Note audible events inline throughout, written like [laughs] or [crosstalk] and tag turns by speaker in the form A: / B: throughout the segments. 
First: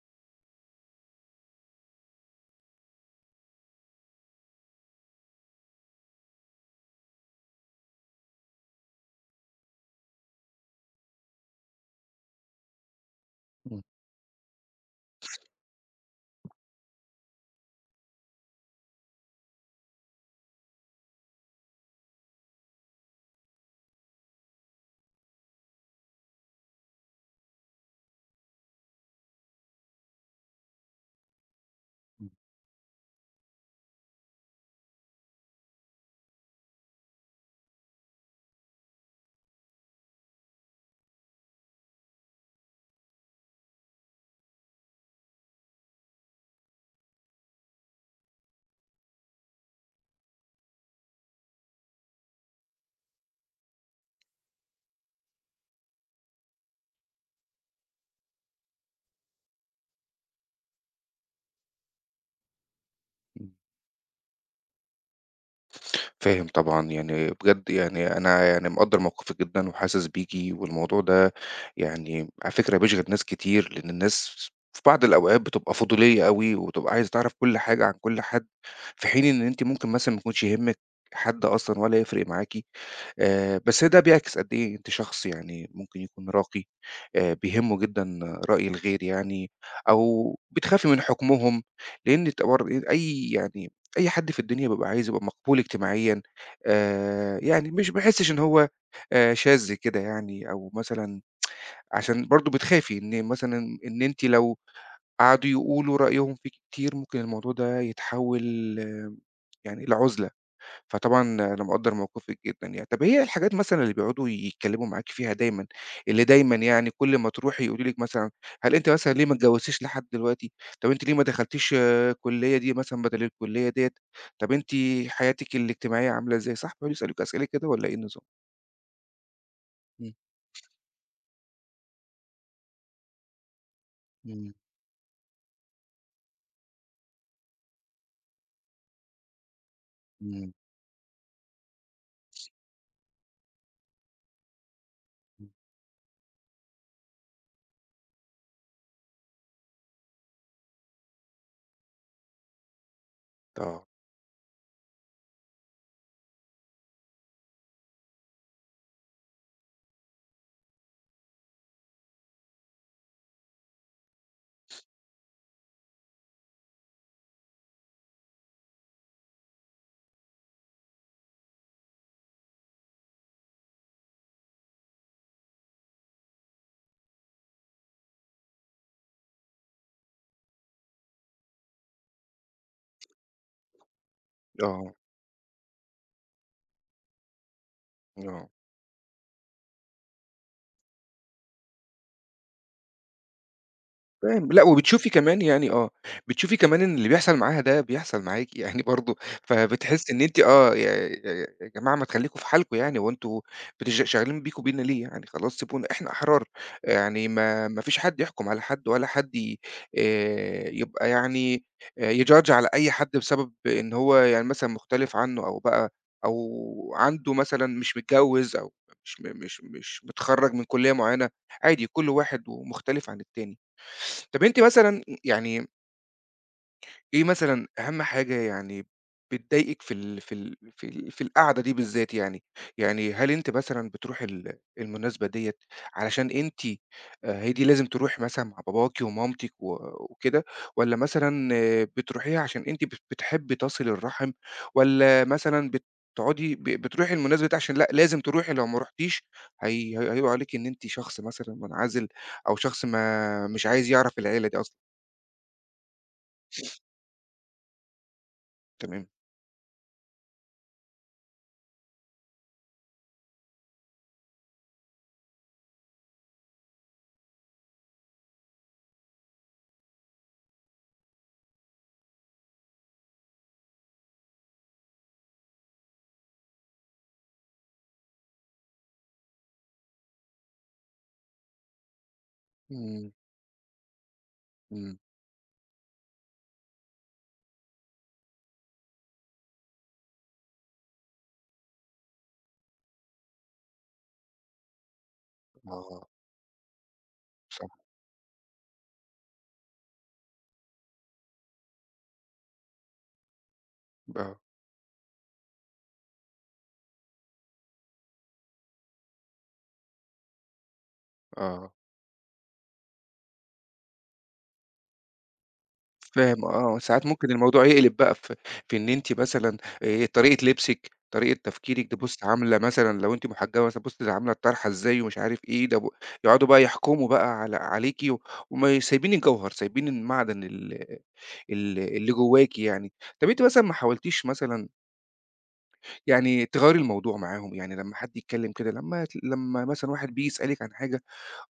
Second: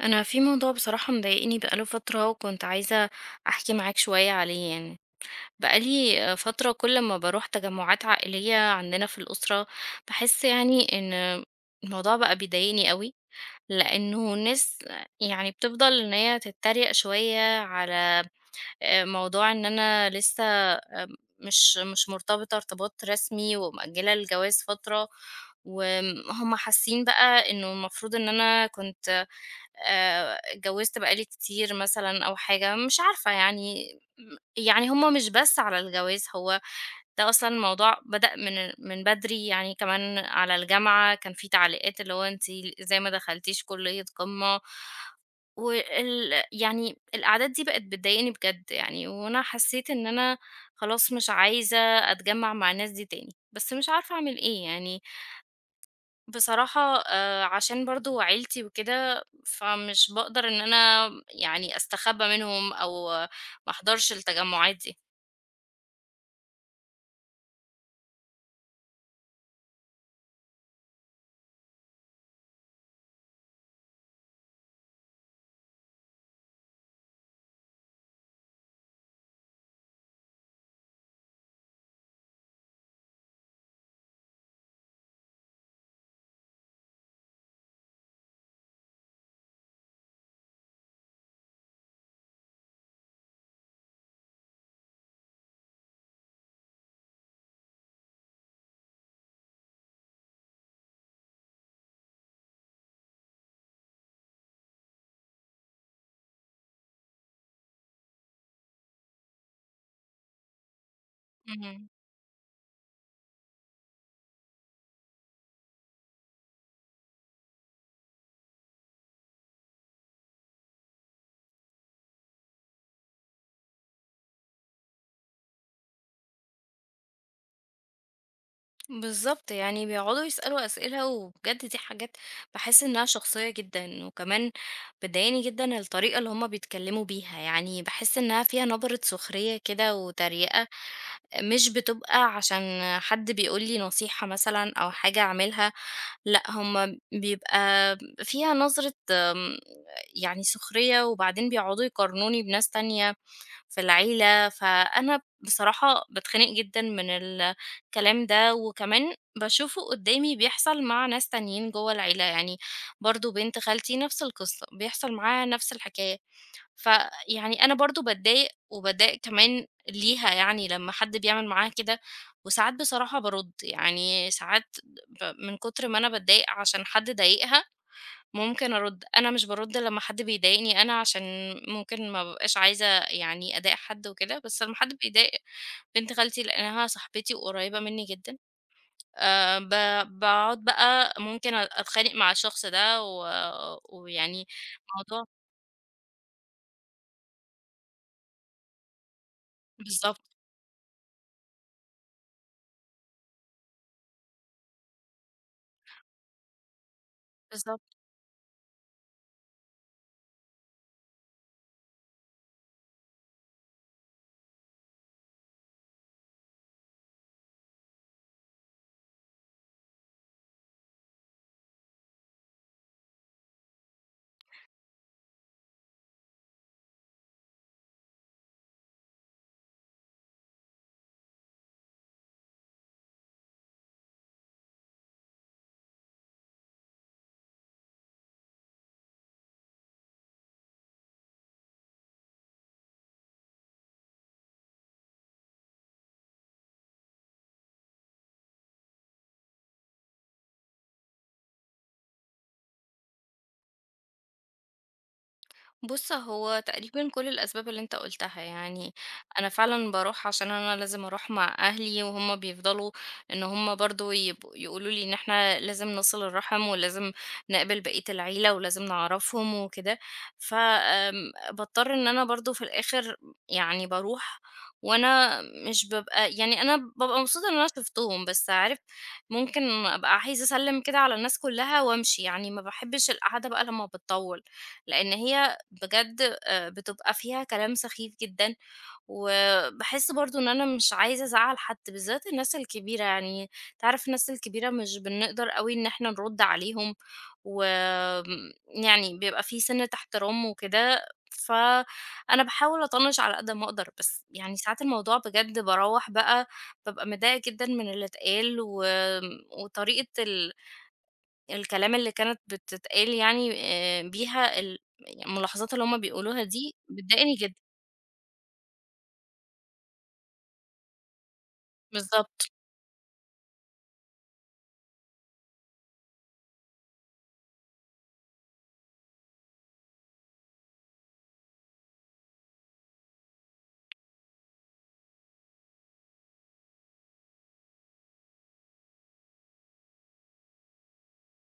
A: أنا في موضوع بصراحة مضايقني بقاله فترة وكنت عايزة أحكي معاك شوية عليه يعني. بقالي فترة كل ما بروح تجمعات عائلية عندنا في الأسرة بحس يعني إن الموضوع بقى بيضايقني قوي،
B: إمم،
A: لأنه الناس يعني بتفضل إن هي تتريق شوية على موضوع إن أنا لسه، مش مرتبطة ارتباط رسمي ومأجلة الجواز فترة، وهم حاسين بقى انه المفروض ان انا كنت اتجوّزت بقى لي كتير مثلًا
B: إمم،
A: أو حاجة. مش عارفة يعني يعني هم مش بس على الجواز، هو ده أصلًا. الموضوع بدأ من بدري، يعني كمان على الجامعة كان في تعليقات اللي هو أنتِ إزاي ما دخلتيش كلية قمة، وال يعني القعدات دي بقت بتضايقني بجد يعني، وأنا حسّيت إن أنا خلاص مش عايزة أتجمّع مع الناس دي تاني، بس مش عارفة أعمل إيه يعني. بصراحة عشان برضه عيلتي وكده، فمش باقدر إن أنا يعني أستخبى منهم أو
B: إمم.
A: ما أحضرش التجمعات دي.
B: فاهم طبعًا، يعني بجد يعني أنا يعني مقدّر موقفِك جدًا وحاسس بيكِ، والموضوع ده يعني على فكرة بيشغِل ناس كتير، لإن الناس في بعض الأوقات بتبقى فضولية أوي، وتبقى عايزة تعرف كل حاجة عن كل حد، في حين إن أنتِ ممكن مثلًا ما يكونش يهمِّك حد أصلًا ولا يفرق معاكِ. بس ده بيعكس قد إيه أنتِ شخص يعني ممكن يكون راقي، بيهمه جدًا رأي الغير يعني، أو بتخافي من حكمهم، لأن برضه أي حد في الدنيا بيبقى عايز يبقى مقبول اجتماعيًا، يعني مش ما يحسش إن هو شاذ كده يعني، أو مثلًا عشان برضه بتخافي إن مثلًا إن أنتِ لو قعدوا يقولوا رأيهم فيكِ كتير، ممكن الموضوع ده يتحول يعني لعُزلة. فطبعًا أنا
A: اهم.
B: مقدّر موقفِك جدًا يعني. طَب هي الحاجات مثلًا اللي بيقعدوا يتكلّموا معاكِ فيها دايمًا، اللي دايمًا يعني كل ما تروحي يقولوا لِك مثلًا هل أنتِ مثلًا ليه ما اتجوّزتيش لحد دلوقتي؟ طَب أنتِ ليه ما دخلتيش الكلية دي مثلًا بدل الكلية ديّة؟ طَب أنتِ حياتِك الاجتماعية عاملة إزاي؟ صح بيقعدوا يسألوكِ أسئلة كده والّا إيه النظام؟
A: بالضبط، يعني
B: إمم،
A: بيقعدوا يسألوا أسئلة وبجد دي حاجات باحس إنها شخصية جدًا، وكمان
B: إمم،
A: بتضايقني جدًا الطريقة اللي هُم بيتكلموا بيها، يعني باحس إنها فيها نبرة سخرية كده
B: إمم،
A: وتريقة. مش بتبقى عشان حد بيقول لي نصيحة مثلًا أو حاجة
B: إمم.
A: أعملها، لأ هم بيبقى فيها نظرة، يعني سخرية، وبعدين بيقعدوا يقارنوني بناس تانية في
B: آه،
A: العيلة، فأنا بصراحة باتخنق جدًا من الكلام ده، وكمان باشوفه قدامي بيحصل مع ناس تانيين جوّه العيلة، يعني برضه بنت خالتي نفس القصة، بيحصل معاها نفس الحكاية. فيعني أنا برضه باتضايق وباتضايق كمان ليها يعني لمّا حد بيعمل معاها كده، وساعات بصراحة بارُد، يعني ساعات من كتر ما أنا باتضايق عشان حد ضايقها، ممكن أرُد. أنا مش بارُد لمّا حد بيضايقني أنا، عشان ممكن ما بابقاش عايزة يعني أضايق حد وكده، بس لمّا
B: آه،
A: حد بيضايق بنت خالتي لأنها صاحبتي وقريّبة منّي جدًا،
B: آه.
A: ب باقعد بقى ممكن أتخانق مع الشخص ده و ويعني
B: فاهم، لأ وبتشوفي
A: موضوع.
B: كمان يعني بتشوفي كمان إن اللي بيحصل معاها ده بيحصل معاكِ [laughs] يعني برضه، فبتحسّي
A: بالضبط،
B: إن أنتِ يا جماعة ما تخلّيكم في حالكم يعني، هو أنتم شغالين بيكم بينا ليه يعني، خلاص سيبونا إحنا أحرار، يعني ما
A: بالضبط.
B: فيش حد يحكم على حد ولا حد ي يبقى يعني يjudge على أي حد بسبب إن هو يعني مثلًا مختلف عنّه أو عنده مثلًا مش متجوّز أو مش م مش مش متخرّج من كُلّية معيّنة، عادي كل واحد ومختلف عن التاني. طب أنتِ مثلًا يعني إيه مثلًا أهم حاجة يعني بتضايقِك في القعدة دي بالذات يعني؟ يعني هل أنتِ مثلًا بتروحي المناسبة ديّة علشان أنتِ هي دي لازم تروحي مثلًا مع باباكِ ومامتِك وكده، والّا مثلًا بتروحيها عشان أنتِ بتحبي تصِلي الرحم، والّا مثلًا بتقعدي ب بتروحي المناسبة دي عشان لأ لازم تروحي لو ما رُحتيش هي هيقولوا عليكِ إن أنتِ شخص مثلًا منعزل أو شخص ما مش عايز يعرف العيلة دي أصلًا؟
A: بُص، هو تقريبًا كل الأسباب اللي أنت قُلتها، يعني
B: تمام.
A: أنا فعلًا باروح عشان أنا لازم أروح مع أهلي، وهُم بيفضلوا إن هُم برضه يبقوا يقولوا لي إن إحنا لازم نصِل الرحم، ولازم نقابل بقية العيلة، ولازم نعرفهم وكده. ف باضطر إن أنا برضه في الآخر يعني باروح، وأنا مش بابقى يعني أنا بابقى مبسوطة إن أنا شُفتهم، بس عارف ممكن أبقى عايزة أسلِّم كده على الناس كلّها وأمشي، يعني ما باحبش
B: إمم،
A: القعدة بقى لمّا بتطوِّل،
B: إمم،
A: لإن هي بجد بتبقى فيها كلام سخيف جدًا، وباحس برضه إن أنا مش عايزة أزعّل حد، بالذات الناس الكبيرة. يعني أنت عارف الناس الكبيرة مش بنقدر أوي إن
B: آه،
A: إحنا نرُد عليهم،
B: صح،
A: وآمم يعني بيبقى في سِنّة احترام وكده، فأنا باحاول أطنّش على قد ما أقدر، بس
B: آه،
A: يعني ساعات الموضوع بجد باروّح بقى بابقى متضايقة جدًا من اللي اتقال و وطريقة ال
B: آه،
A: الكلام اللي كانت بتتقال، يعني بيها ال يعني الملاحظات اللي هُم بيقولوها
B: فاهم.
A: دي
B: ساعات ممكن
A: بتضايقني جدًا.
B: الموضوع يقلب بقى في إن أنتِ مثلًا طريقة لبسِك، طريقة تفكيرِك، ده بُص
A: بالضبط.
B: عاملة مثلًا لو أنتِ محجبة مثلًا، بُص دي عاملة الطرحة إزاي ومش عارف إيه، ده يقعدوا بقى يحكموا بقى عليكِ وما سايبين الجوهر، سايبين المعدن ال ال اللي جواكِ يعني. طب أنتِ مثلًا ما حاولتيش مثلًا يعني تغيّري الموضوع معاهم، يعني لمّا حد يتكلّم كده لمّا مثلًا واحد بييجي يسألِك عن حاجة،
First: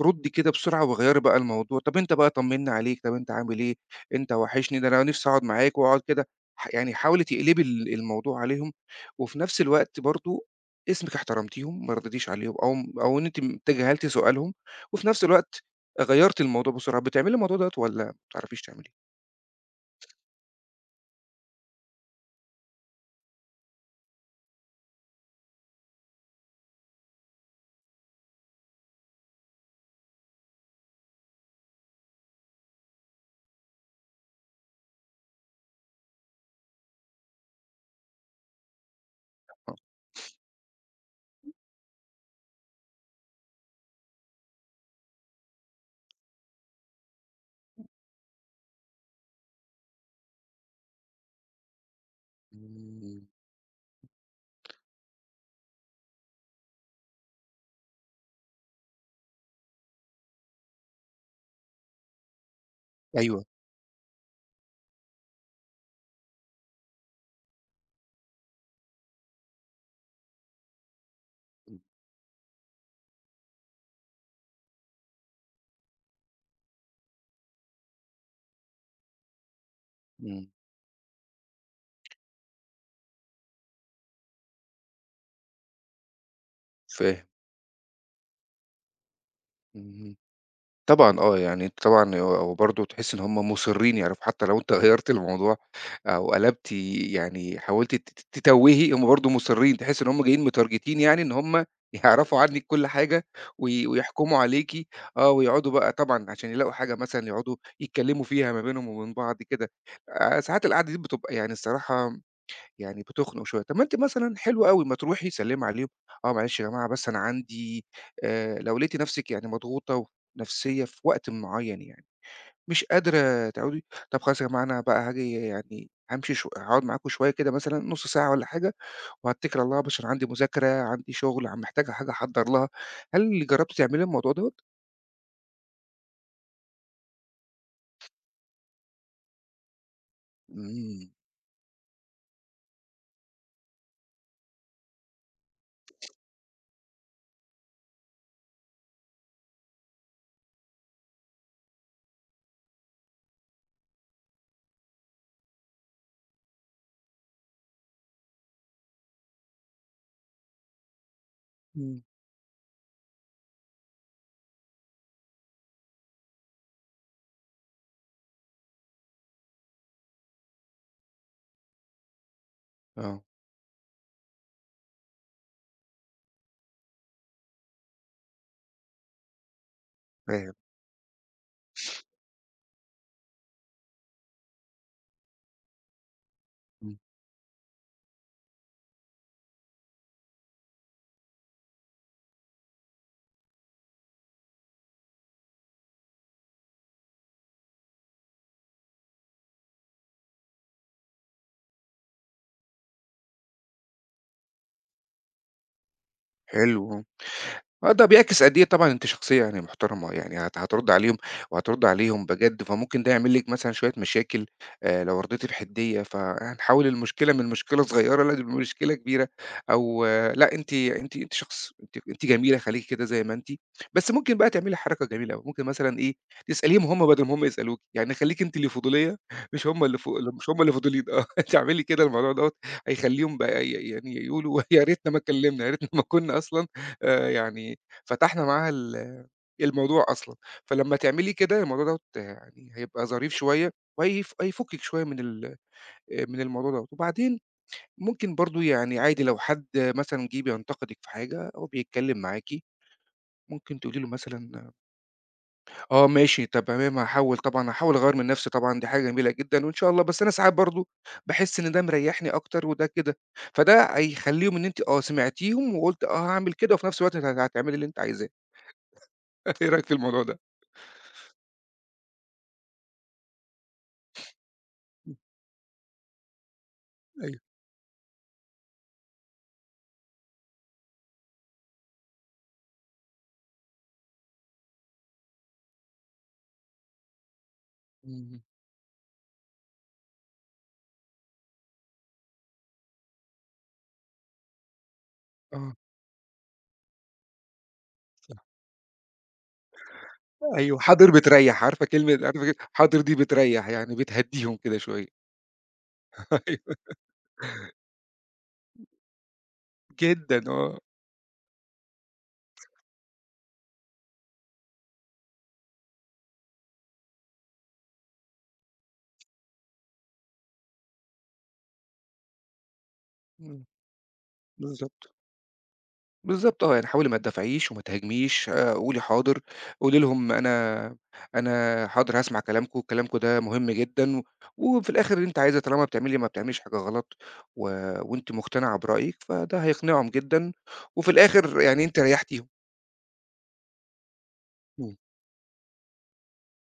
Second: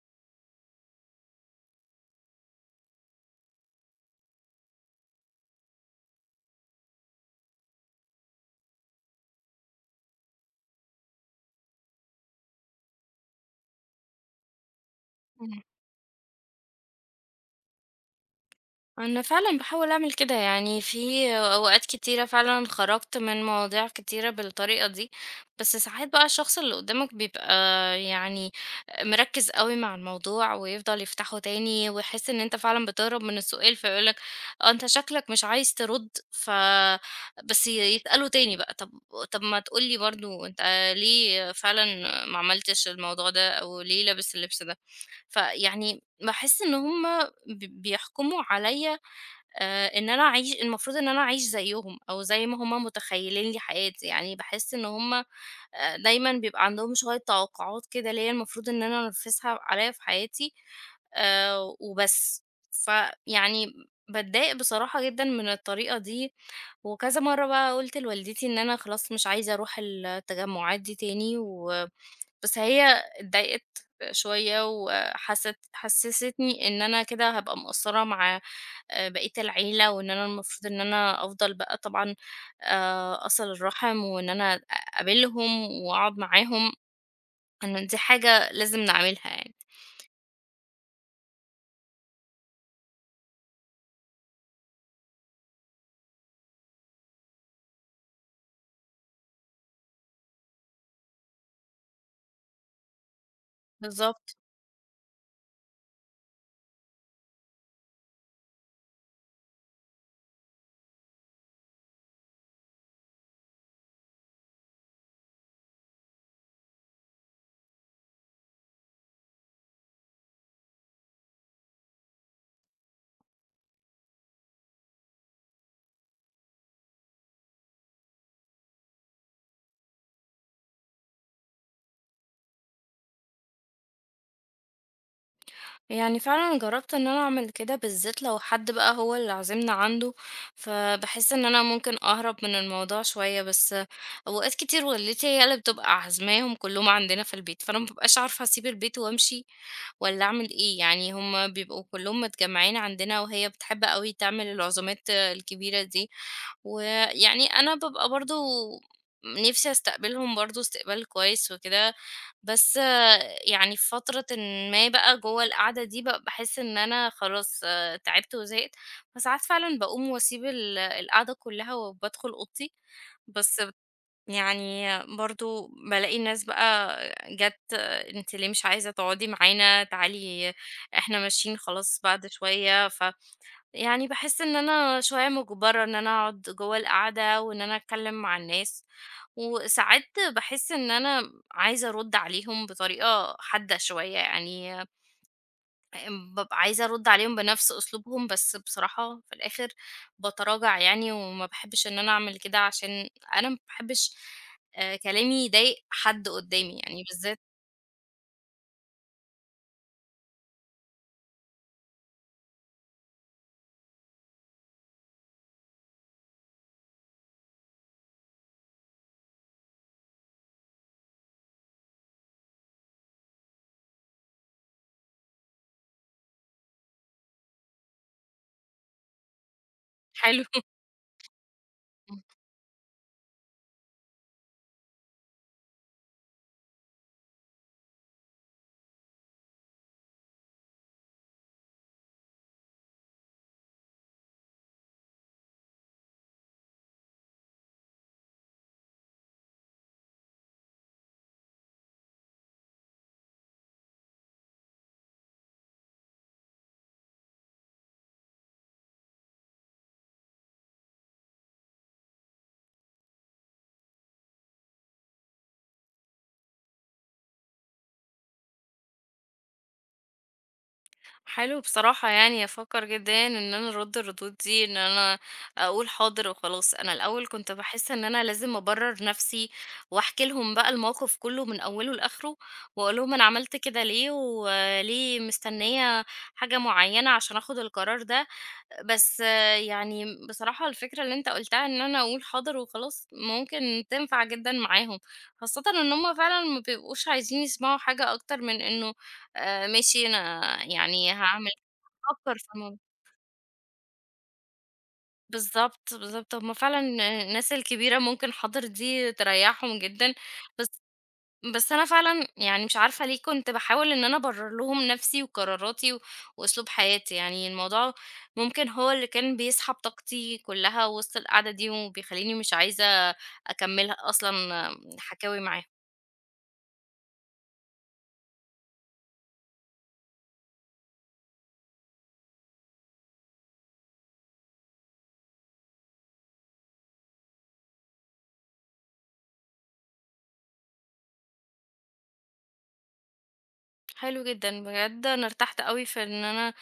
B: ردّي كده بسرعة وغيّري بقى الموضوع، طَب أنت بقى طمّنا عليك، طَب أنت عامل إيه، أنت وحشني، ده أنا نِفْسي أقعد معاك واقعد كده يعني حاولي تقلبي الموضوع عليهم، وفي نَفْس الوقت برضه اسمِك احترمتيهم، ما رديتيش عليهم أو إن أنتِ تجاهلتِ سؤالهم، وفي نَفْس
A: اهم.
B: الوقت غيّرتِ الموضوع بسرعة، بتعملي الموضوع دوّة والّا ما بتعرفيش تعمليه؟
A: أنا فعلًا باحاول أعمل كده، يعني في أوقات كتيرة فعلًا خرجت من مواضيع كتيرة بالطريقة دي، بس ساعات بقى الشخص اللي قدامك بيبقى يعني مركّز أوي مع الموضوع ويفضل يفتحه تاني ويحس إن أنت فعلًا بتهرب من السؤال، فيقول لك آه، أنت شكلك مش عايز ترُد، ف بس يسأله تاني بقى. طب ما تقول لي برضه أنت ليه فعلًا ما عملتش الموضوع ده أو ليه لابس اللبس ده؟ فيعني باحس إن هُم ب بيحكموا عليَّ، إن أنا أعيش المفروض إن أنا أعيش زيّهم أو زي ما هم
B: إمم.
A: متخيّلين لي حياتي، يعني باحس إن هم دايمًا بيبقى عندهم شوية توقعات كده ليّا المفروض إن أنا أنفذها عليّا في حياتي وبس.
B: أيوه.
A: فيعني باتضايق بصراحة جدًا من الطريقة دي، وكذا مرّة بقى قُلت لوالدتي إن أنا خلاص مش عايزة أروح التجمعات دي تاني و
B: إمم.
A: بس هي اتضايقت شوية وحست حسّستني إن أنا كده هابقى مقصّرة مع بقية العيلة، وإن أنا
B: إمم.
A: المفروض إن أنا أفضل بقى طبعًا أصِل الرحم، وإن أنا أقابلهم وأقعد معاهم.
B: فاهم.
A: أنا دي حاجة لازم نعملها يعني.
B: اهم. طبعًا يعني أنت طبعًا وبرضه تحس إن هم مُصرّين يعرفوا حتى لو أنت [laughs] غيّرت الموضوع أو قلبتِ يعني حاولتِ ت ت تتوّهي، هم برضه مُصرّين، تحس إن هم جايين متارجتين يعني إن هم [laughs] يعرفوا عنِّك كل حاجة
A: بالضبط.
B: ويحكموا عليكِ، ويقعدوا بقى طبعًا عشان يلاقوا حاجة مثلًا يقعدوا يتكلّموا فيها ما بينهم وبين بعض كده. ساعات القعدة دي بتبقى يعني الصراحة يعني بتخنق شوية. طب ما أنتِ مثلًا حلو أوي، ما تروحي سلِّمي عليهم، آه معلش يا جماعة بس أنا عندي لو لقيتِ نفسِك يعني مضغوطة نفسيًا في وقت معيّن يعني، مش قادرة تقعدي، طب خلاص يا جماعة أنا بقى هاجي يعني هامشي هاقعد معاكم شوية كده مثلًا نُص ساعة والّا حاجة وهاتَّكل على الله بس عشان عندي مذاكرة، عندي شغل، محتاجة حاجة أحضّر لها. هل جرّبتِ تعملي الموضوع دوّة؟
A: يعني فعلًا جرّبت إن أنا أعمل كده، بالذات لو حد بقى هو اللي عازمنا عنده،
B: إمم،
A: فباحس إن أنا ممكن أهرب من الموضوع شوية، بس أوقات كتير والدتي هي اللي بتبقى عازماهم كلّهم عندنا في البيت، فأنا ما بابقاش عارفة أسيب البيت وأمشي والّا أعمل إيه، يعني هم بيبقوا كلّهم متجمّعين عندنا وهي بتحب أوي تعمل العزومات الكبيرة دي، ويعني أنا بابقى برضه نفسي أستقبلهم برضه استقبال كويس وكده.
B: إمم.
A: بس آه، يعني في فترةٍ ما بقى جوّه القعدة دي ب باحس إن أنا خلاص تعبت وزهقت، فساعات فعلًا باقوم واسيب ال القعدة كلّها وبادخل أوضتي،
B: آه،
A: بس يعني برضه بالاقي الناس بقى جات "أنتِ ليه مش عايزة تقعدي معانا؟ تعالي
B: فاهم،
A: إحنا ماشيين خلاص بعد شوية." ف يعني باحس إن أنا شوية مُجبرة إن أنا أقعد جوّه
B: إمم.
A: القعدة وإن أنا أتكلّم مع الناس. وساعات باحس إن أنا عايزة أرُدّ عليهم بطريقة حادة شوية، يعني بابقى عايزة أرُدّ عليهم بنفس أسلوبهم، بس بصراحة في الآخر باتراجع يعني وما باحبش إن أنا أعمل كده، عشان أنا ما باحبش كلامي يضايق حد قُدّامي يعني
B: حلو.
A: بالذات.
B: آه، ده بيعكس قد إيه طبعًا أنتِ شخصية يعني محترمة، يعني هترُدّي عليهم وهترُدّي عليهم بجد، فممكن ده يعمل لِك مثلًا شوية مشاكل لو رضيتِ بحدية، فهنحوّل المشكلة من مشكلة صغيرة لمشكلة كبيرة أو لأ أنتِ أنتِ أنتِ شخص أنتِ أنتِ جميلة خليكِ كده زي ما أنتِ، بس ممكن بقى تعملي حركة جميلة أوي، ممكن مثلًا إيه، تسأليهم هم بدل ما هم يسألوكِ، يعني خليكِ أنتِ اللي فضولية مش هم اللي ف
A: حلو
B: مش
A: [laughs]
B: هم اللي فضوليين، [laughs] تعملي كده الموضوع دوّة هيخلّيهم بقى يعني يقولوا [laughs] يا ريتنا ما اتكلّمنا، يا ريتنا ما كُنّا أصلًا يعني فتحنا معاها الموضوع أصلًا، فلمّا تعملي كده الموضوع دوّة يعني هيبقى ظريف شوية هيفُكِّك شوية من الموضوع دوّة، وبعدين ممكن برضه يعني عادي لو حد مثلًا جِه بينتقدِك في حاجة أو بيتكلّم معاكِ، ممكن تقولي له مثلًا آه ماشي طب تمام هاحاول طبعًا هاحاول أغيّر من نَفْسي طبعًا دي حاجة جميلة جدًا وإن شاء الله، بس أنا ساعات برضه باحس إن ده مريّحني أكتر وده كده، فده هيخلّيهم إن أنتِ سمعتيهم وقُلتِ آه هاعمل كده وفي نَفْس الوقت هتعملي اللي أنتِ عايزاه. [laughs] إيه رأيك في الموضوع ده؟
A: حلو بصراحة، يعني أفكر جدا إن أنا أرد الردود دي، إن
B: إمم،
A: أنا أقول حاضر وخلاص. أنا الأول
B: أيوه،
A: كنت بحس إن أنا لازم أبرر نفسي وأحكي لهم بقى الموقف كله من أوله لآخره، وأقول لهم أنا عملت كده ليه وليه مستنية حاجة معينة عشان أخد القرار ده.
B: إمم،
A: بس آه، يعني بصراحة الفكرة اللي أنت قُلتها إن أنا أقول حاضر وخلاص، ممكن تنفع جدًا معاهم، خاصةً
B: آه،
A: إن هُم فعلًا ما بيبقوش عايزين يسمعوا حاجة أكتر
B: صح.
A: من إنه ماشي أنا
B: أيوه حاضر
A: يعني هاعمل
B: بتريّح، عارفة كلمة
A: أفكّر في
B: عارفة كده
A: الموضوع.
B: حاضر دي بتريّح، يعني بتهدّيهم كده شوية
A: بالضبط،
B: [laughs]
A: بالضبط، هُم
B: أيوه
A: فعلًا الناس الكبيرة ممكن حاضر دي تريّحهم جدًا،
B: جدًا آه.
A: بس بس أنا فعلًا يعني مش عارفة ليه كنت باحاول إن أنا أبرر لهم نفسي وقراراتي و وأسلوب حياتي، يعني الموضوع ممكن هو اللي كان بيسحب طاقتي كلها وسط القعدة دي، وبيخلّيني مش عايزة
B: إمم.
A: أكملها أصلًا
B: بالضبط،
A: حكاوي معاهم.
B: بالضبط، يعني حاولي ما تدافعيش وما تهاجميش، قولي حاضر، قولي لهم أنا حاضر هاسمع كلامكم، كلامكم ده مهم جدًا، وفي الآخر اللي أنتِ عايزاه طالما بتعملي ما بتعمليش حاجة غلط، و وأنتِ مقتنعة برأيِك، فده هيقنعهم جدًا، وفي الآخر يعني أنتِ ريّحتيهم.
A: حلو جدًا،
B: إمم.
A: بجد أنا ارتحت أوي في إن أنا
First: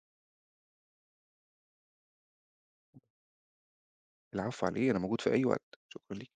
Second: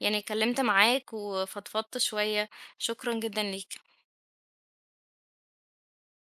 A: يعني اتكلمت معاك وفضفضت شوية، شكرًا جدًا ليك.
B: العفو على إيه، أنا موجود في أي وقت، شكرًا ليكِ.